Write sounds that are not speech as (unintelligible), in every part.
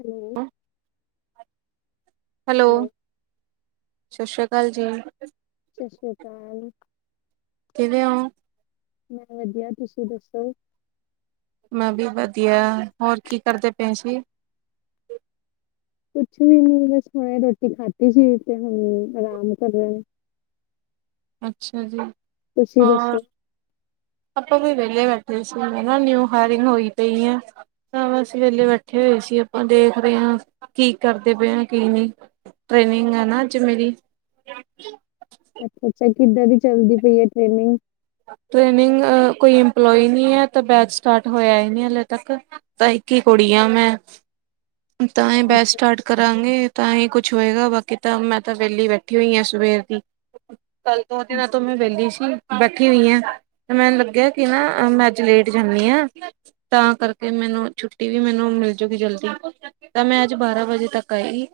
Hello (unintelligible) hello ਸਤਿ ਸ੍ਰੀ ਅਕਾਲ ਜੀ। ਸਤਿ ਸ਼੍ਰੀ ਅਕਾਲ। ਕਿਦੇ ਹੋ (unintelligible) ਮੈਂ ਵਧੀਆ ਤੁਸੀਂ ਦੱਸੋ। ਮੈਂ ਵੀ ਵਧੀਆ ਹੋਰ ਕੀ ਕਰਦੇ ਪਏ ਸੀ। ਕੁੱਛ ਵੀ ਨੀ ਬਸ ਹੁਣੇ ਰੋਟੀ ਖਾਧੀ ਸੀ ਤੇ ਹੁਣ ਆਰਾਮ ਕਰ ਰਹੇ ਹਾਂ। ਅੱਛਾ ਜੀ ਤੁਸੀਂ ਹੋਰ। ਦੱਸੋ? ਆਪਾਂ ਵੀ ਵਿਹਲੇ ਬੈਠੇ ਸੀ ਹਨ ਨਿਊ ਹਾਇਰਿੰਗ ਹੋਈ ਪਈ ਆ। ਬਸ ਵੇਲੇ ਬੈਠੇ ਹੋਏ ਸੀ ਆਪਾਂ ਦੇਖ ਰਹੇ ਹਾਂ ਕੀ ਕਰਦੇ ਪਏ ਹਾਂ ਕੀ ਨਹੀਂ। ਟ੍ਰੇਨਿੰਗ ਹੈ ਨਾ ਅੱਜ ਮੇਰੀ। ਅੱਛਾ-ਅੱਛਾ ਕਿੱਦਾਂ ਦੀ ਚੱਲਦੀ ਪਈ ਹੈ ਟ੍ਰੇਨਿੰਗ। ਟ੍ਰਨਿੰਗ ਕੋਈ ਇਂਪਲੋਈ ਨਹੀਂ ਹੈ ਬੈਚ ਸਟਾਰਟ ਹੋਇਆ ਹੀ ਨਹੀਂ ਹਾਲੇ ਤੱਕ। ਤਾਂ ਇੱਕ ਹੀ ਕੁੜੀ ਆ ਮੈਂ ਤਾਂ ਇਹ ਬੈਚ ਅੱਛਾ ਸਟਾਰਟ। ਕਰਾਂਗੇ ਤਾਂ ਹੀ ਕੁੱਛ ਹੋਏਗਾ ਬਾਕੀ ਤਾਂ ਮੈਂ ਤਾਂ ਵਿਹਲੀ ਬੈਠੀ ਹੋਈ ਹਾਂ ਸਵੇਰ ਦੀ। ਕੱਲ ਦੋ ਦਿਨਾਂ ਤੋਂ ਮੈਂ ਵਿਹਲੀ ਸੀ ਬੈਠੀ ਹੋਈ ਹਾਂ। ਤੇ ਮੈਨੂੰ ਲੱਗਿਆ ਕਿ ਨਾ ਮੈਂ ਅੱਜ ਲੇਟ ਜਾਂਦੀ ਆਂ ਤਾਂ ਕਰਕੇ ਮੈਨੂੰ ਛੁੱਟੀ ਵੀ ਮੈਨੂੰ ਮਿਲਜੂਗੀ ਜਲਦੀ ਤਾਂ ਮੈਂ ਅੱਜ ਬਾਰਾਂ ਵਜੇ ਤੱਕ ਆਈ।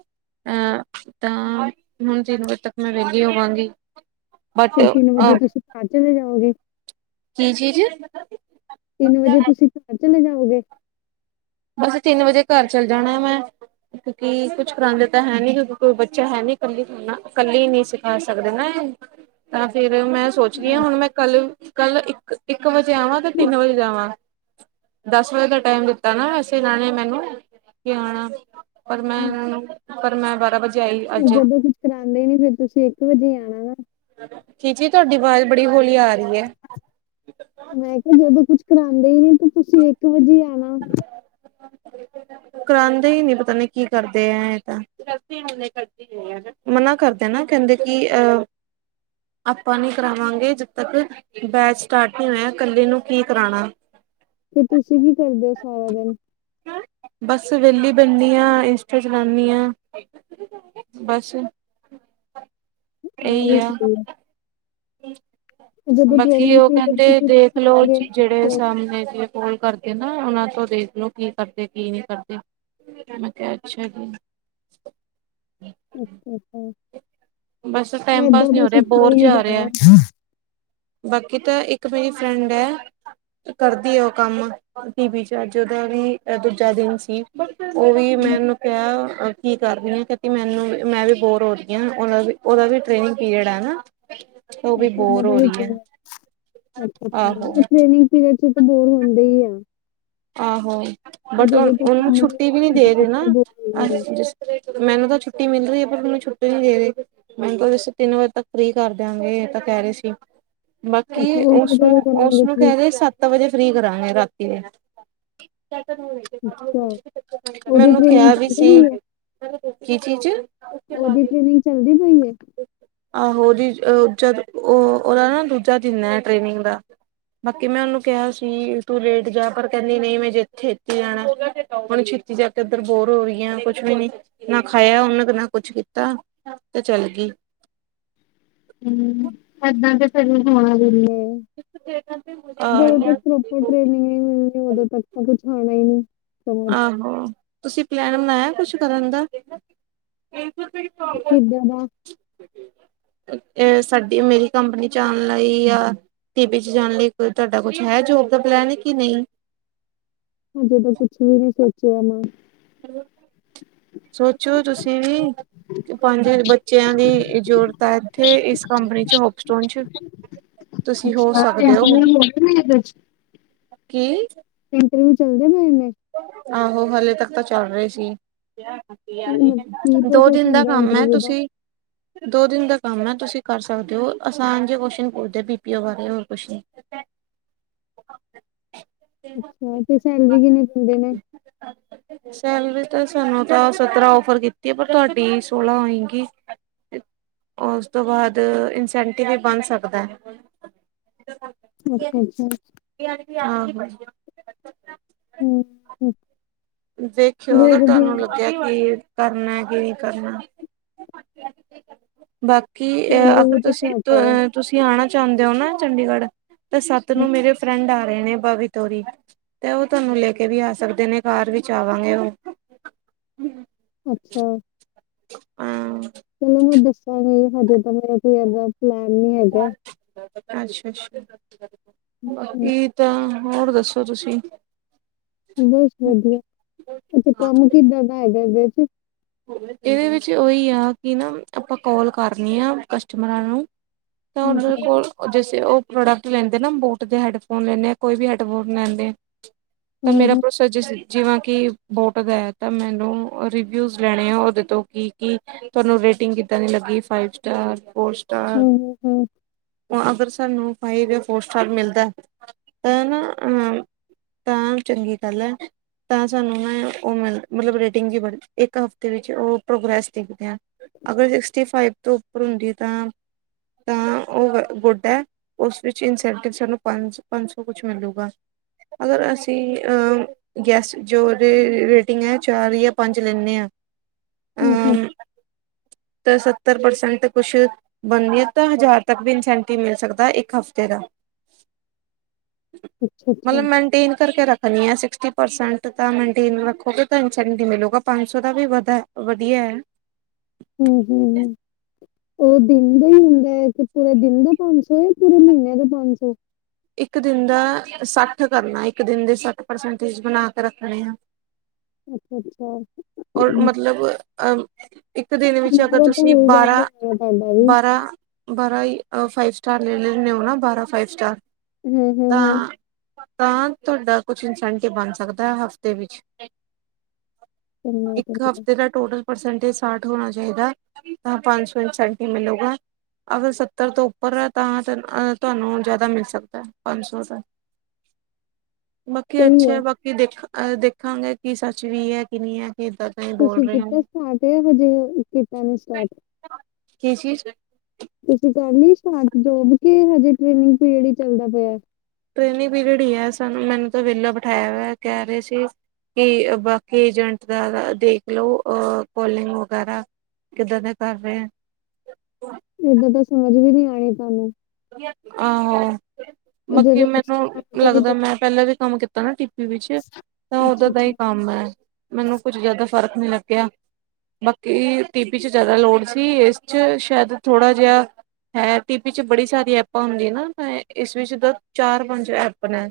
ਅਹ ਤਾਂ ਹੁਣ ਤਿੰਨ ਵਜੇ ਤੱਕ ਮੈਂ ਵਿਹਲੀ ਹੋ ਜਾਵਾਂਗੀ। ਫਿਰ ਤਿੰਨ ਵਜੇ ਤੁਸੀਂ ਚਲੇ ਜਾਓਗੇ। ਕੀ ਚੀਜ਼। ਤਿੰਨ ਵਜੇ ਤੁਸੀਂ ਘਰ ਚਲੇ ਜਾਉਗੇ। ਬਸ ਤਿੰਨ ਵਜੇ ਘਰ ਚੱਲ ਜਾਣਾ ਮੈਂ। ਕਿਉਂਕਿ ਕੁੱਛ ਕਰਾਉਦੇ ਤਾਂ ਹੈ ਨੀ ਕਿਉਂਕਿ ਕੋਈ ਬੱਚਾ ਹੈ ਨੀ ਕੱਲੀ, ਕੱਲੀ ਨਹੀਂ ਸਿਖਾ ਸਕਦੇ ਨਾ। ਤਾਂ ਫਿਰ ਮੈਂ ਸੋਚਦੀ ਹਾਂ ਹੁਣ ਮੈਂ। ਕੱਲ-ਕੱਲ ਇੱਕ-ਇੱਕ ਵਜੇ ਆਵਾਂ ਤੇ ਤਿੰਨ ਵਜੇ ਜਾਵਾਂ। ਦਸ ਵਜੇ ਦਾ ਟਾਈਮ ਦਿੱਤਾ ਨਾ। ਜਿਥੇ ਜਾਣਾ ਮੈਨੂੰ ਕਿ ਪਰ ਮੈਂ ਹਮ, ਇਹ ਨੂੰ ਪਰ ਮੈਂ ਬਾਰਾਂ ਵਜੇ ਆਈ ਅੱਜ ਜਦੋਂ ਕੁੱਛ ਕਰਾਉਂਦੇ ਨੀ ਫਿਰ ਤੁਸੀਂ ਇੱਕ ਵਜੇ ਆਉਣਾ। ਕੀ ਚੀਜ਼ ਤੁਹਾਡੀ ਆਵਾਜ਼ ਬੜੀ ਹੋਲੀ ਆ ਰਹੀ ਹੈ। ਮੈਂ ਕਿਹਾ ਜਦੋਂ ਕੁੱਛ ਕਰਾਉਂਦੇ ਹੀ ਨਹੀਂ ਤਾਂ ਤੁਸੀਂ ਇੱਕ ਵਜੇ ਆਣਾ। (unintelligible) ਕਰਾਂਦੇ ਹੀ ਨੀ ਪਤਾ ਨੀ ਕੀ ਕਰਦੇ ਆ ਇਹ ਤਾਂ। ਮਨਾ ਕਰਦੇ ਨਾ ਕਹਿੰਦੇ ਕਿ ਅਹ ਆਪਾਂ ਨੀ ਕਰਾਵਾਂਗੇ ਜਦ ਤੱਕ ਬੈਚ ਸਟਾਰਟ ਨਹੀਂ ਹੋਇਆ ਕੱਲੀ ਨੂੰ ਕੀ ਕਰਾਉਣਾ। ਤੇ ਤੁਸੀਂ ਕੀ ਕਰਦੇ ਹੋ ਸਾਰਾ ਦਿਨ? ਬਸ ਵੈਹਲੀ ਬਹਿਨੀ ਹਾਂ। ਇੰਸਟਾ ਚਲਾਉਣੀ ਹਾਂ। ਬੱਸ। ਖਿਆਲ ਰੱਖਦੇ ਆ। ਬਾਕੀ ਟ੍ਰੇਨਿੰਗ ਉਹ ਪੀਰੀਅਡ ਚ ਕਹਿੰਦੇ ਕੁਛ ਦੇਖਲੋ ਖਾਓਗੇ ਨੀ ਤਾਂ ਜਿਹੜੇ ਫਿਰ ਸਾਹਮਣੇ ਕਾਲ ਕਰਦੇ ਨਾ ਉਹਨਾਂ ਤੋਂ ਦੇਖਲੋ ਕੀ ਕਰਦੇ ਕੀ ਨਹੀਂ ਕਰਦੇ ਮੈਂ ਕਿਹਾ ਅੱਛਾ ਜੀ। ਅੱਛਾ ਅੱਛਾ ਬਸ ਟਾਈਮ ਏਦਾਂ ਪਾਸ ਨਹੀਂ ਬਸ ਹੋ ਰਿਹਾ ਉੱਥੇ ਬੋਰ ਹੀ ਨਹੀਂ ਜਾ ਹੋ ਜਾਣਾ ਰਿਹਾ। ਬਾਕੀ ਤਾਂ ਇੱਕ ਮੇਰੀ ਫਰੈਂਡ ਹੈ। ਕਰਦੀ ਹੈ ਉਹ ਕੰਮ ਟੀ ਵੀ 'ਚ ਅੱਜ ਦਾ ਵੀ ਦੂਜਾ ਦਿਨ ਸੀ। ਉਹ ਵੀ ਮੈਂ ਮੈਨੂੰ ਕਿਹਾ ਕੀ ਕਰਦੀ ਹ ਕ ਮੈਨੂੰ ਵੀ ਮੈਂ ਵੀ ਬੋਰ ਹੋ ਰਹੀ ਹਾਂ ਉਹਦਾ ਵੀ ਟਨਿੰਗ ਪੀਰੀਅਡ ਹੈ ਨਾ। ਉਹ ਵੀ ਬੋਰ ਹੋ ਰਹੀ ਹੈ ਇਹ ਆਹੋ ਟਨਿੰਗ ਪੀਰੀਅਡ ਚ' ਬੋਰ ਹੁੰਦੇ ਹੀ ਆ। ਆਹੋ ਉਹ ਬਟ ਜਦੋਂ ਤੱਕ ਉਹਨੂੰ ਕੰਮ ਛੁੱਟੀ ਵੀ ਆਉਣਾ ਨਹੀਂ ਉਦੋਂ ਦੇ ਰਹੇ ਤੱਕ ਨਾ ਤਾਂ ਬੋਰ ਹੋਣਾ ਹੀ ਆ ਮੈਨੂੰ ਤਾਂ ਛੁੱਟੀ ਮਿਲ ਰਹੀ ਹੈ ਪਰ ਮੈਨੂੰ ਛੁੱਟੀ ਨਹੀਂ ਦੇ ਰਹੀ। ਮੈਨੂੰ ਤੁਸੀਂ ਤਿੰਨ ਵਜੇ ਤੱਕ ਫ੍ਰੀ ਕਰ ਦਿਆਂਗੇ ਇਹ ਤਾਂ ਕਹਿ ਰਹੇ ਸੀ। ਅੱਛਾ ਬਾਕੀ ਉਹਨੂੰ ਕਦੋਂ ਕਰਾਂਗੇ ਉਸਨੂੰ-ਉਸਨੂੰ ਫਿਰ ਕਹਿ ਰਹੇ ਸੱਤ ਵਜੇ ਫ੍ਰਰੀ ਕਰਾਂਗੇ ਰਾਤੀ ਦੇ। (unintelligible) ਅੱਛਾ ਉਹਦੀ ਮੈਨੂੰ ਕਿਹਾ ਟ੍ਰੇਨਿੰਗ ਵੀ ਸੀ ਚਲਦੀ ਹੈ। ਕੀ ਚੀਜ਼? ਉਹਦੀ ਟ੍ਰੇਨਿੰਗ ਚੱਲਦੀ ਪਈ ਹੈ। ਆਹੋ ਉਹਦੀ ਉਹ ਉਹਦਾ ਨਾ ਦੂਜਾ ਦਿਨ ਹੈ ਟ੍ਰੇਨਿੰਗ ਦਾ। ਬਾਕੀ ਮੈਂ ਉਹਨੂੰ ਕਿਹਾ ਸੀ ਤੂੰ ਲੇਟ ਜਾ ਪਰ ਕਹਿੰਦੀ ਨਹੀਂ ਮੈਂ ਛੇਤੀ ਜਾਣਾ ਹੁਣ ਛੇਤੀ ਜਾਕੇ ਉੱਧਰ ਬੋਰ ਹੋ ਗਈ ਆ ਕੁੱਛ ਵੀ ਨੀ ਨਾ ਖਾਇਆ ਉਹਨਾਂ ਨਾ ਕੁੱਛ ਕੀਤਾ। ਤੇ ਚੱਲ ਗਈ। ਹੂ, ਏਦਾਂ ਤੇ ਫਿਰ ਹੋਣਾ ਦਿੰਦੇ। ਆਹੋ। ਜਦੋਂਸੀ ਜਦੋਂ ਫੇਰ, ਹੋਰ ਟ੍ਰੇਨਿੰਗ ਨਹੀਂ ਮਿਲਣੀ ਉਦੋਂ ਤੱਕ ਤਾਂ ਕੁੱਛ ਆਉਣਾ ਹੀ ਨਹੀਂ। ਸਮਝ ਆਹੋ! ਤੁਸੀਂ ਪਲੈਨ ਬਣਾਇਆ ਕੁੱਛ ਕਰਨ ਦਾ। ਕਿੱਦਾਂ ਦਾ। ਇਹ ਸਾਡੀ ਮੇਰੀ ਕੰਪਨੀ ਚ' ਆਣ ਲਈ ਆ। ਟੀ ਵੀ ਚ' ਜਾਣ ਲਈ ਕੋਈ ਤੁਹਾਡਾ ਕੁੱਛ ਹੈ ਜੋਬ ਦਾ ਪਲਾਨ ਹੈ ਕਿ ਨਹੀਂ। ਹਜੇ ਤਾਂ ਕੁੱਛ ਵੀ ਨੀ ਸੋਚਿਆ ਮੈਂ। ਹੈਲੋ, ਸੋਚੋ ਤੁਸੀਂ ਵੀ। ਪੰਜ ਬੱਚਿਆਂ ਦੀ ਜ਼ਰੂਰਤ ਹੈ ਇੱਥੇ ਇਸ ਕੰਪਨੀ ਚੱ ਹੋਪਸਟੋਨ ਚ'। ਤੁਸੀਂ ਹੋ ਸਕਦੇ ਹੋ। ਇੰਟਰਵਿਊ ਗਏ ਨੇ ਇਹਦੇ ਚ? ਕੀ। ਇੰਟਰਵਿਊ ਚੱਲਦੇ ਪਏ ਨੇ। ਆਹੋ ਹਲੇੇ ਤੱਕ ਤਾਂ ਚੱਲ ਰਹੇ ਸੀ ਮਤਲਬ ਕੀ ਦੋ ਪ੍ਰੋਸੈਸ ਦਿਨ ਦਾ ਹੁੰਦਾ ਕੰਮ ਐ ਇੰਟਰਵਿਊ ਦਾ ਤੁਸੀਂ ਦੋ ਦਿਨ ਦਾ ਕੰਮ ਐ ਤੁਸੀਂ ਕਰ ਸਕਦੇ ਔ ਆਸਾਨ ਜਿਹੇ ਕੁਸ਼ਚਨ ਪੁੱਛਦੇ ਬੀ ਪੀ ਓ ਬਾਰੇ ਹੋਰ ਕੁੱਛ ਨਹੀਂ (unintelligible) ਅੱਛਾ ਤੇ ਸੈਲਰੀ ਕਿੰਨੀ ਦਿੰਦੇ ਨੇ ੱ (unintelligible) ਸੈਲਰੀ ਤਾਂ ਸਾਨੂੰ ਤਾਂ ਸਤਰਾਂ ਓਫਰ ਕੀਤੀ ਪਰ ਤੁਹਾਡੀ ਸੋਲਾਂ ਹੋਏਗੀ ਉਸ ਤੋਂ ਬਾਅਦ ਇਨਸੈਂਟਿਵ ਵੀ ਬਣ ਸਕਦਾ ਐ (unintelligible) ਅੱਛਾ ਅੱਛਾ ਆਹੋ ਹਮ ਹਮ ਦੇਖਿਓ ਅਗਰ ਤੁਹਾਨੂੰ ਕੀ ਕਰਨਾ, ਕੀ ਨਹੀਂ ਕਰਨਾ ਬਾਕੀ ਅ ਸੈਲਰੀ ਅਗਰ ਵੀ ਤੇ ਤੁਸੀਂ ਘੱਟ ਹੈ ਤੁਸੀਂ ਆਣਾ ਚਾਹੁੰਦੇ ਹੋ ਨਾ ਚੰਡੀਗੜ੍ਹ ਤੇ ਸੱਤ ਨੂੰ ਹੂੰ, ਮੇਰੇ ਫਰੈਂਡ ਆ ਰਹੇ ਨੇ ਬਵਿਤ ਹੋਰੀ ਤੇ ਉਹ ਤੁਹਾਨੂੰ ਲੈ ਕੇ ਵੀ ਆ ਸਕਦੇ ਨੇ ਕਾਰ ਵਿੱਚ ਆਵਾਂਗੇ ਉਹ ਅੱਛਾ ਹਮ ਚਲੋ ਮੈਂ ਦੱਸਾਂਗੀ। ਹਜੇ ਤਾਂ ਮੇਰਾ ਕੋਈ ਏਦਾ ਪਲੈਨ ਨੀ ਹੈਗਾ ਅੱਛਾ ਅੱਛਾ ਹੂੰ, ਬਾਕੀ ਤਾਂ ਹੋਰ ਦੱਸੋ ਤੁਸੀਂ ਬਸ ਵਦੀਆ। ਤੇ ਕੰਮ ਕਿੱਦਾਂ ਦਾ ਹੈਗਾ ਇਹਦੇ ਚ ਇਹਦੇ ਵਿੱਚ ਉਹੀ ਆ। ਕਿ ਨਾ ਆਪਾਂ ਕੋਲ ਕਰਨੀ ਆ ਕਸਟਮਰਾਂ ਨੂੰ ਹੂੰ ਤੁਹਾਡੇ ਹੂੰ ਕੋਲ ਜਸੇ ਉਹ ਪ੍ਰੋਡਕਟ ਲੈਂਦੇ ਨਾ ਬੋਟ ਦੇ ਹੈਡਫੋਨ ਲੈਂਨੇ ਆ ਕੋਈ ਵੀ ਹੈਡਫੋਨ ਲੈਂਦੇ ਆਂ ਤਾਂ ਹੂੰ ਮੇਰਾ ਹੂੰ ਪ੍ਰੋਸੇਜਿਸ ਜਿਵੇਂ ਕਿ ਬੋਟ ਦਾ ਹੈ। ਤਾਂ ਮੈਨੂੰ ਰਿਵਿਊ ਲੈਣੇ ਆ ਉਹਦੇ ਤੋਂ। ਕੀ ਕੀ ਤੁਹਾਨੂੰ ਰੇਟਿੰਗ ਕਿੱਦਾਂ ਦੀ ਲੱਗੀ ਫਾਈਵ ਸਟਾਰ ਫੋਰ ਹੂੰ ਅਗਰ ਸਾਨੂੰ ਫਾਈਵ ਜਾ ਫੋਰ ਸਟਾਰ ਮਿਲਦਾ ਤੇ ਨਾ ਅੰਹ ਤਾਂ ਚੰਗੀ ਗੱਲ ਏ ਤਾਂ ਸਾਨੂੰ ਮੈਂ ਉਹ ਮਿਲ ਮਤਲਬ ਰੇਟਿੰਗ ਇੱਕ ਹਫ਼ਤੇ ਵਿੱਚ ਉਹ ਪ੍ਰੋਗਰੈਸ ਦਿਖਦੇ ਆ ਅਗਰ ਸਿਕਸਟੀ ਫਾਈਵ ਤੋਂ ਉੱਪਰ ਹੁੰਦੀ ਏ ਤਾਂ ਤਾਂ ਉਹ ਗੁਡ ਹੈ ਉਸ ਵਿੱਚ ਇਨਸੈਂਟਿਵ ਸਾਨੂੰ ਪੰਜ-ਪੰਜ ਸੌ ਕੁਛ ਮਿਲੂਗਾ ਅਗਰ ਅਸੀਂ ਅੰ ਗੈਸ ਜੋ ਰੇਟਿੰਗ ਹੈ ਚਾਰ ਜਾਂ ਪੰਜ ਲੈਂਨੇ ਆਂ ਹੂੰ ਹੂੰ ਅਮ ਤੇ ਸੱਤਰ ਪਰਸੈਂਟ ਕੁਛ ਬਣਨੀ ਐ ਤਾਂ ਹਜ਼ਾਰ ਤੱਕ ਵੀ ਇਨਸੈਂਟਿਵ ਮਿਲ ਸਕਦਾ ਇੱਕ ਹਫ਼ਤੇ ਦਾ ਅੱਛਾ ਅੱਛਾ ਮਤਲਬ ਮੇਨਟੇਨ ਕਰਕੇ ਰੱਖ ਸਿਕਸਟੀ ਪਰਸੈਂਟ ਤਾਂ ਮੇਨਟੇਨ ਰੱਖੋਗੇ ਤਾਂ ਇਨਸੈਂਟ ਮਿਲੂਗਾ ਪੰਜ ਸੌ ਦਾ ਵੀ ਵਧਾ ਵਦੀਆ ਹੈ ਹੰ ਹੰ ਹੰ ਉਹ ਦਿਨ ਦਾ ਹੀ ਹੁੰਦਾ ਹੈ। ਪੂਰਾ ਦਿਨ ਦਾ ਪੰਜ ਸੌ ਜਾਂ ਪੂਰੇ ਮਹੀਨਿਆਂ ਦੇ ਪੰਜ ਸੌ ਇੱਕ ਦਿਨ ਦਾ ਸੱਠ ਕਰਨਾ ਹੈ, ਇੱਕ ਦਿਨ ਦੇ ਸੱਠ ਪਰਸੈਂਟੇਜ ਬਣਾ ਕੇ ਰੱਖਣੇ ਆ ਅੱਛਾ ਅੱਛਾ (inaudible) ਔਰ ਹੂੰ, ਮਤਲਬ ਅਹ ਇੱਕ ਦਿਨ ਵਿੱਚ ਇੰਨਾ ਅਗਰ ਕੁ ਤਾਂ ਤੁਸੀਂ ਬਾਰਾਂ ਹੋ ਪੈਂਦਾ ਜੀ ਬਰਾਂ ਈ ਫਾਈਵ ਸਟਾਰ ਲੇ ਲੈਣੇ ਹੋ ਨਾ ਬਾਰਾਂ ਫਾਈਵ ਸਟਾਰ ਹੂੰ, ਹੂੰ, ਹੂੰ ਤਾਂ। ਤਾਂ ਤੁਹਾਡਾ ਕੁਛ ਇਨਸੈਂਟਿਵ ਬਣ ਸਕਦਾ ਹੈ। ਹਫ਼ਤੇ ਵਿੱਚ। ਕਰਨਾ ਇੱਕ ਕਰਨਾ ਹਫ਼ਤੇ ਦਾ। ਟੋਟਲ ਪਰਸੈਂਟੇ ਸਾਠ ਹੋਣਾ ਚਾਈਦਾ ਤਾਂ ਪੰਜ ਸੌ ਇਨਸੈਂਟ ਮਿਲੂਗਾ। ਅਗਰ ਸੱਤਰ ਤੋਂ ਉੱਪਰ ਹੈ। ਤਾਂ ਹਰ ਅ ਤੁਹਾਨੂੰ ਜਾਦਾ ਮਿਲ ਸਕਦੈ। ਪੰਜ ਸੌ ਦਾ। ਬਾਕੀ ਸਹੀ ਅੱਛੈ ਹੈ। ਬਾਕੀ ਕਿ ਦੇਖਾਂ ਅ ਦੇਖਾਂਗੇ ਕਿ ਸੱਚ ਵੀ ਐ ਕਿ ਨੀ ਐ ਇਦਾਂ। ਤੁਸੀਂ ਕੀਤਾ ਸਟਾਰਟ ਯਾ। ਹਜੇ ਕੀਤਾ ਨੀਂ ਸਟਾਰਟ। ਕੀ ਚੀਜ਼ ਤੁਸੀਂ ਕ ਲਈ ਸਟਾਰਟ ਜੋਬ। ਕੇ ਹਜੇ ਟ੍ਰੇਨਿੰਗ ਪੀਰੀਅਡ ਹੀ ਚੱਲਦਾ ਪਿਆ। ਟ੍ਰੇਨਿੰਗ ਪੀਰੀਅਡ ਈ ਐ। ਸਾਨੂੰ ਮੈਨੂੰ ਤਾਂ ਵੇਲਾ ਬਿਠਾਇਆ ਹੌਯਾ ਕੈ ਰੇ ਸੀ। ਕਿ ਬਾਕੀ ਏਜੰਟ ਦਾ ਦੇਖ ਲੋ ਕੋਲਿੰਗ ਵਗੈਰਾ। ਕਿੱਦਾਂ ਦੇ ਕਰ ਰੇ ਐ। ਏਦਾਂ ਤਾਂ ਸਮਝ ਵੀ ਨੀ ਔਨੀ ਤੁਆਨੂੰ। ਆਹੋ। ਉਹ ਬਾਕੀ ਜਦੋਂ ਤੁਸੀਂ ਮੈਨੂੰ ਕਰਦੇ ਵੀ ਲੱਗਦੈ ਤਾਂ ਮੈਂ ਪੈਲਾਂ ਵੀ ਕੰਮ ਕੀਤਾ ਨਾ ਟੀਪੀ ਵਿੱਚ। ਤਾਂ ਔਦਾ ਅੱਛਾ ਦਾ ਅੱਛਾ ਈ ਕੰਮ ਐ। ਮੈਨੂੰ ਕੁੱਛ ਜਾਦਾ ਫ਼ਰਕ ਨੀ ਲੱਗਿਆ। ਬਾੱਕੀ ਟੀਪੀ ਚ ਜਾਦਾ ਲੋੜ ਸੀ ਇਸ ਚ ਸ਼ੈਦ ਥੋੜਾ ਜਾ। ਹੈ (unintelligible) ਟੀ ਪੀ ਚ ਬੜੀ ਸਾਰੀ ਐਪਾਂ ਹੁੰਦੀਆਂ ਨਾ, ਇਸ ਵਿੱਚ ਤਾਂ ਚਾਰ, ਪੰਜ ਐਪ ਨੇ।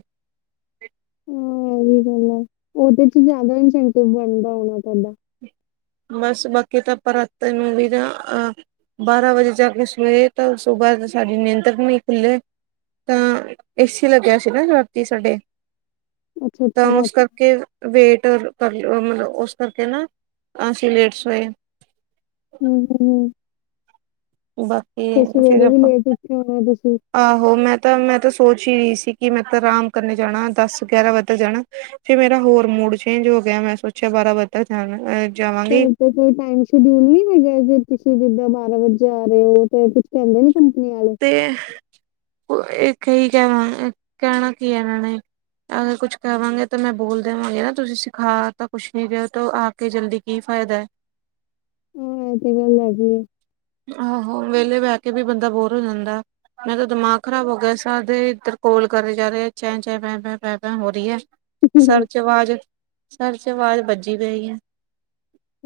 ਹਮ ਔਹੀ ਗੱਲ ਐ ਔਦੇ ਚ ਜ਼ਾਦਾ ਇਨਸੈਂਟਿਵ ਬੰਦ ਹੋਣਾ ਪੈਂਦਾ। ਬਸ, ਬਾਕੀ ਤਾਂ ਪਰਾਤੇ ਨੂੰ ਵੀ ਨਾ। ਅ ਬਾਰਾਂ ਵਜੇ ਜਾ ਕੇ, ਸਵੇਰੇ ਤਾਂ ਸੁਬਾੱ ਸਾਡੀ ਨਿੰਦਰ ਨੀ ਖੁੱਲੀ। ਤਾਂ ਏਸੀ ਲੱਗਿਆ ਸੀ ਨਾ, ਰਾਤੀ ਸਾਡੇ। ਅੱਛਾ ਤਾਂ ਅੱਛਾ ਔਸ ਰਾਤੀ ਕਰਕੇ, ਵੇਟ ਕਰ ਲ ਮਤਲਬ ਔਸ ਕਰਕੇ ਨਾ। ਅਸੀ, ਲੇਟ ਸੋਏ। ਹਮ-ਹਮ, ਬਾਕੀ ਫੇਰ ਫਿਰ ਸਵੇਰੇ ਵੀ ਆਪਾਂ ਲੇਟ ਉਠੇ ਹੋਣੇ ਔ ਤੁਸੀਂ। ਆਹੋ, ਮੈਂ ਤਾਂ, ਮੈਂ ਤਾਂ ਸੋਚ ਹੀ ਰੀ ਸੀ, ਕਿ ਮੈਂ ਤਾਂ ਰਾਮ ਕਰਨੇ ਜਾਣਾ। ਦਸ-ਗਿਆਰਾਂ ਵਜੇ ਜਾਣਾ। ਫੇਰ, ਮੇਰਾ ਹੋਰ ਮੂਡ ਚੇਂਜ ਹੋ ਗਿਆ, ਮੈਂ ਸੋਚਿਆ ਬਾਰਾਂ ਵਜੇ ਤੱਕ ਜਾਨਾ ਜਾਵਾਂਗੀ। ਘਰ ਤੇ ਕੋਈ ਟਾਈਮ ਸ਼ਡਿਊਲ ਨੀ ਹੈਗਾ, ਜੇ ਤੁਸੀਂ ਜਿੱਦਾਂ ਬਾਰਾਂ ਵਜੇ ਆ ਰੇ ਔ, ਤੇ ਕੁਛ ਕੈਂਦੇ ਨੀ ਕੰਪਨੀ ਆਲੇ। ਤੇ ਹਹ, ਪ ਅ ਕੀ ਕੈਨਾ, ਕੈਣਾ ਕੀ ਏ ਐਨਾਂ ਨੇ। ਅਗਰ ਕੁਛ ਕਵਾਂਗੇ, ਤੇ ਮੈਂ ਬੋਲ ਦੇਵਾਂਗੀ। ਨਾ ਤੁਸੀਂ ਸਿਖਾ ਤਾਂ ਕੁਛ ਨੀ ਰੇ ਦੋ ਆਪ ਕੇ ਜਲਦੀ ਕੀ ਫ਼ਾਇਦੈ। ਹਮ, ਏ ਤੇ ਗੱਲ ਹੈਗੀ ਏ। ਆਹੋ, ਵੇਲੇ ਬੈ ਕੇ ਵੀ, ਬੰਦਾ ਬੋਰ ਹੋ ਜਾਂਦਾ ਐ। ਮੇ ਤਾਂ ਦਿਮਾਗ ਖਰਾਬ ਹੋ ਗਿਆ, ਸਾਦੇ ਇੱਧਰ ਕੋਲ ਕਰੀ ਜਾ ਰੇ ਚ-ਚ, ਪ-ਪ-ਪ-ਪ ਹੋ ਰੀ ਐ ਹੈ ਸਰ ਚ ਵਾਜ਼, ਸਰ ਚ ਆਵਾਜ਼ ਵੱਜੀ ਪਈ।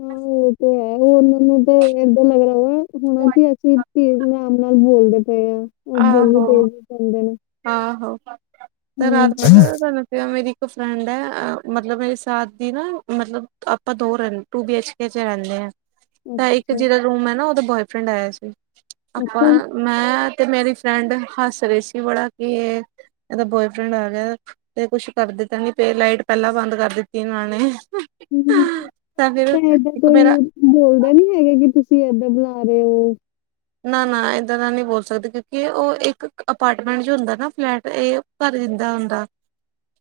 ਹਾਂ ਔ ਤੇ ਹੈ, ਔਨਾ ਨੁ ਤਾਂ ਏਦਾਂ ਲੱਗਦਾ ਅਸੀ ਤੇਜ ਆਰਾਮ ਨਾਲ ਬੋਲਦੇ ਪਏ ਆ। ਉਹ ਬੋਲੀ ਤੇਜ਼ ਹੀ ਕਹਿੰਦੇ ਨੇ ਆਹੋ-ਆਹੋ ਤੇ ਰਾਤ ਹੂੰ ਪਤਾ ਨਾ ਤਾਨੁ ਫੇ ਔ ਮੇਰੀ ਇੱਕ ਫਰੈਂਡ ਐ, ਅ ਮਤਲਬ ਮੇਰੇ ਸਾਥ ਦੀ ਨਾ ਮਤਲਬ, ਆਪਾਂ ਦੋ ਰੈ ਟੂ-ਬੀਐਚ-ਕੇ ਚ ਰੈਂਦੇ ਆਂ। ਅੱਛਾ ਤਾਂ ਇੱਕ ਅੱਛਾ ਜਿਦਾ ਰੂਮ ਹੈ ਨਾ, ਔਦਾ ਬੋਏਫਰੈਂਡ ਆਇਆ ਸੀ, ਆਪਾਂ ਅੱਛਾ ਮੈਂ ਤੇ ਮੇਰੀ ਫਰੈਂਡ ਹੱਸ ਰੇ ਸੀ ਬੜਾ ਕਿ ਏ, ਏੱਦਾ ਬੋਏਫਰੈਂਡ ਆ ਗਿਆ। ਤੇ ਕੁੱਛ ਕਰਦੇ ਤਾੱ ਨੀ ਪੇ, ਲਾਈਟ ਪੈਲਾਂ ਬੰਦ ਕਰ ਦਿੱਤੀ ਇਨਾਂ ਨੇ ਅਹ ਹੁੰ, ਤਾਂ ਏਦਾਂ ਕੋਈ। ਮੇਰਾ ਬੋਲਦੇ ਨੀ ਹੈਗੇ, ਕਿ ਤੁਸੀਂ ਏਦਾਂ ਜਾ ਰੇ ਔ। ਨਾ-ਨਾ, ਏਦਾਂ ਦਾ ਨੀ ਬੋਲ ਸਕਦੇ, ਕਿਉਂਕਿ ਔ ਏਕ ਅਪਾਰਟਮੈਂਟ ਜੋ ਹੁੰਦਾ ਨਾ, ਫਲੈਟ ਏ ਪਰੇ ਦਾ ਹੁੰਦਾ।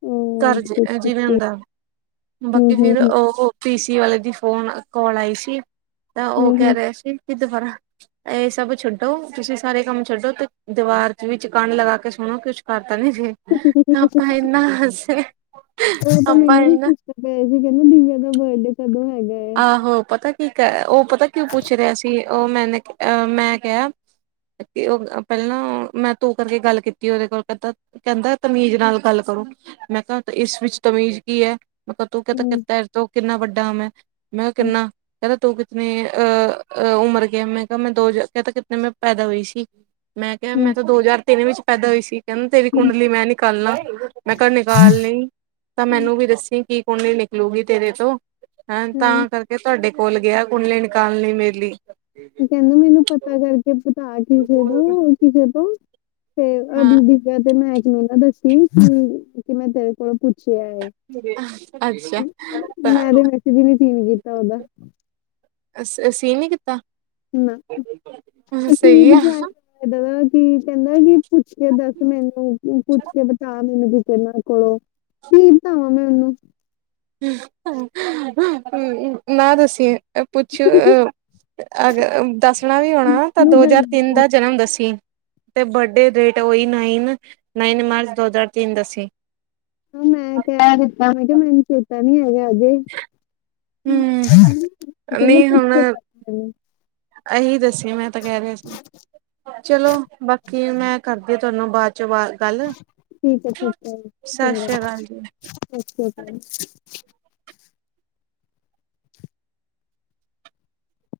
ਅਹ ਕਰ ਜ ਠੀਕ ਠੀਕ ਜਿਵੇਂ ਠੀਕ ਹੁੰਦਾ। ਹੂੰ ਬਾਕੀ ਹੂੰ ਫਿਰ ਹੂੰ ਔਹ ਪੀ ਸੀ, ਵਾਲੇ ਦੀ ਫੋਨ, ਕਾਲ ਆਈ ਸੀ। ਤਾਂ ਔ ਹੂੰ ਕੈ ਹੂੰ ਰਿਆ ਸੀ, ਕਿ ਦਬਾਰਾ ਐ ਸਭ ਛੱਡੋ, ਤੁਸੀਂ ਸਾਰੇ ਕੰਮ ਛੱਡੋ, ਤੇ ਦੀਵਾਰ ਚ' ਵਿੱਚ ਕਣ ਲਗਾ ਕੇ, ਸੁਣੋ ਕੁਛ ਕਰ ਤਾ ਨੀ ਰੇ। ਆਪਾ ਏਨਾ ਹਸੇ, ਆਪਾ ਏਨਾ ਪਏ ਸੀ ਕੈਂਦੇ ਦੀਵਿਆਂ ਦਾ ਬਰਡੇ ਕਦੋਂ ਹੈਗਾ? ਆਹੋ, ਪਤਾ ਕੀ ਕ ਔ ਪਤਾ ਕਿਉ ਪੁੱਛ ਰਿਆ ਸੀ। ਔ ਮੈਨੇ, ਮੈਂ ਕਿਆ। ਔ ਪੈਲਾਂ ਨਾ, ਮੈਂ ਤੂੰ ਕਰਕੇ ਗੱਲ ਕੀਤੀ, ਔਦੇ ਕੋਲ ਕੈਤਾ। ਕੈਂਦਾ ਤਮੀਜ਼ ਨਾਲ ਗੱਲ ਕਰੋ। ਮੈਂ ਕਿਆ ਇਸ ਵਿੱਚ ਤਮੀਜ਼ ਕੀ ਹੈ। ਮੈਂ ਕਿਹਾ, ਤੂੰ ਹੂੰ ਤੇਰੇ ਤੋ ਕਿੰਨਾ ਵੱਡਾ ਮੈਂ, ਮੈਂ ਕਿਹਾ ਹੂੰ ਕਿੰਨਾ, ਕੈਂਦਾ ਤੂੰ ਕਿ ਅਹਹ ਉਮਰ ਗਿਆ, ਮੈਂ ਕਿਆ ਮੈਂ ਦੋ ਕਹਿਤਾ ਕਿਤੇ ਮੈਂ ਪੈਦਾ ਹੋਈ ਸੀ। ਮੈਂ ਕਿਆ, ਮੈਂ ਹੂੰ ਤਾਂ ਦੋ ਹਜ਼ਾਰ ਤਿੰਨ ਵਿੱਚ ਪੈਦਾ ਹੋਈ ਸੀ। ਕੈੰਦਾ ਤੇਰੀ ਹੂੰ ਕੁੰਡਲੀ ਮੈਂ ਨਿਕਾਲਣਾ। ਮੈਂ ਕਿਆ ਨਿਕਾਲ ਲਈ। ਤਾਂ ਹੂੰ, ਮੈਨੂੰ ਵੀ ਦਸੀ ਕਿ ਕੁੰਡੀ ਨਿਕਲੂਗੀ ਤੇਰੇ ਤੋਂ ਹੈਂ। ਤਾਂ ਹੂੰ। ਕਰਕੇ ਤਾਡੇ ਕੋਲ ਗਿਆ, ਕੁੰਡਲੀ ਨਿਕਾਲ ਲੀ ਮੇਰੇ ਲੀ। ਕੈਂਦਾ ਮੈਨੂੰ ਪਤਾ ਕਰਕੇ ਬਤਾ ਕਿਸੇ ਤੋਂ, ਕਿਸੇ ਤੋਂ ਫੇਰ ਹਾਂ (unintelligible) ਦੀ। ਯਾਂ ਤੇ ਮੈੱਕ ਨੁ ਨਾ ਦੱਸੀ, ਕਿ ਮੈਂ ਤੇਰੇ ਕੋਲੋਂ ਪੁੱਛਿਆ ਏ। ਅੱਛਾ ਤਾਂ ਮੈਂ, ਤੇ ਮੈਸੇਜ ਈ ਨੀ ਸੀਨ ਕੀਤਾ ਔਦਾ। ਅ ਸੀਂਨ ਨੀ ਕੀਤਾ। ਨਾ ਸਈ ਆ। ਇਦਾਂ ਦਾ ਕੀ ਕੈਂਦਾ ਕਿ ਪੁੱਛ ਕੇ ਦੱਸ, ਮੈਨੂੰ ਪੁੱਛ ਕੇ ਬਤਾ, ਮੈਨੂੰ ਕਿਤੇ ਨਾਂ ਕੋਲੋਂ। ਕੀ ਬਤਾਵਾਂ ਮੈਂ ਉਹਨੂੰ। ਨਾ ਦਸੀਏਂ। ਪੁੱਛੋ ਅ ਅਗ, ਦੱਸਣਾ ਵੀ ਹੋਣਾ ਤਾਂ ਨੀ ਦੋ ਹਜ਼ਾਰ ਤਿੰਨ ਦੱਸਦੀ ਦਾ ਜਨਮ ਦੱਸੀ। ਤੇ ਬਰਡੇ ਡੇਟ ਉਈ ਨਾਈਨ ਨਾਈਨ ਮਾਰਚ ਦੋ ਹਜ਼ਾਰ ਤਿੰਨ ਦੱਸੀ। ਮੈਂ ਕਹਿ ਦਿੱਤਾ, ਮੈਂ ਕਿਹਾ ਮੈਨੂੰ ਚੇਤਾ ਨੀ ਹੈਗਾ ਅਜੇ। ਹੂ, ਕਹਿੰਦਾ ਨਹੀ ਪੁੱਛ ਹੁਣ ਕੇ ਦੱਸ ਮੈਨੂੰ ਇਹੀ ਦੱਸ ਮੈਂ ਤਾਂ ਕਹਿ ਰਿਹਾ ਸੀ। ਚਲੋ ਬਾਕੀ ਮੈਂ ਕਰਦੀ ਤੁਹਾਨੂੰ ਬਾਅਦ ਚੋ ਅਵਾਜ। ਕੱਲ, ਠੀਕ ਹੈ ਸਤਿ ਸ੍ਰੀ ਅਕਾਲ ਜੀ। ਅੱਛਾ ਜੀ।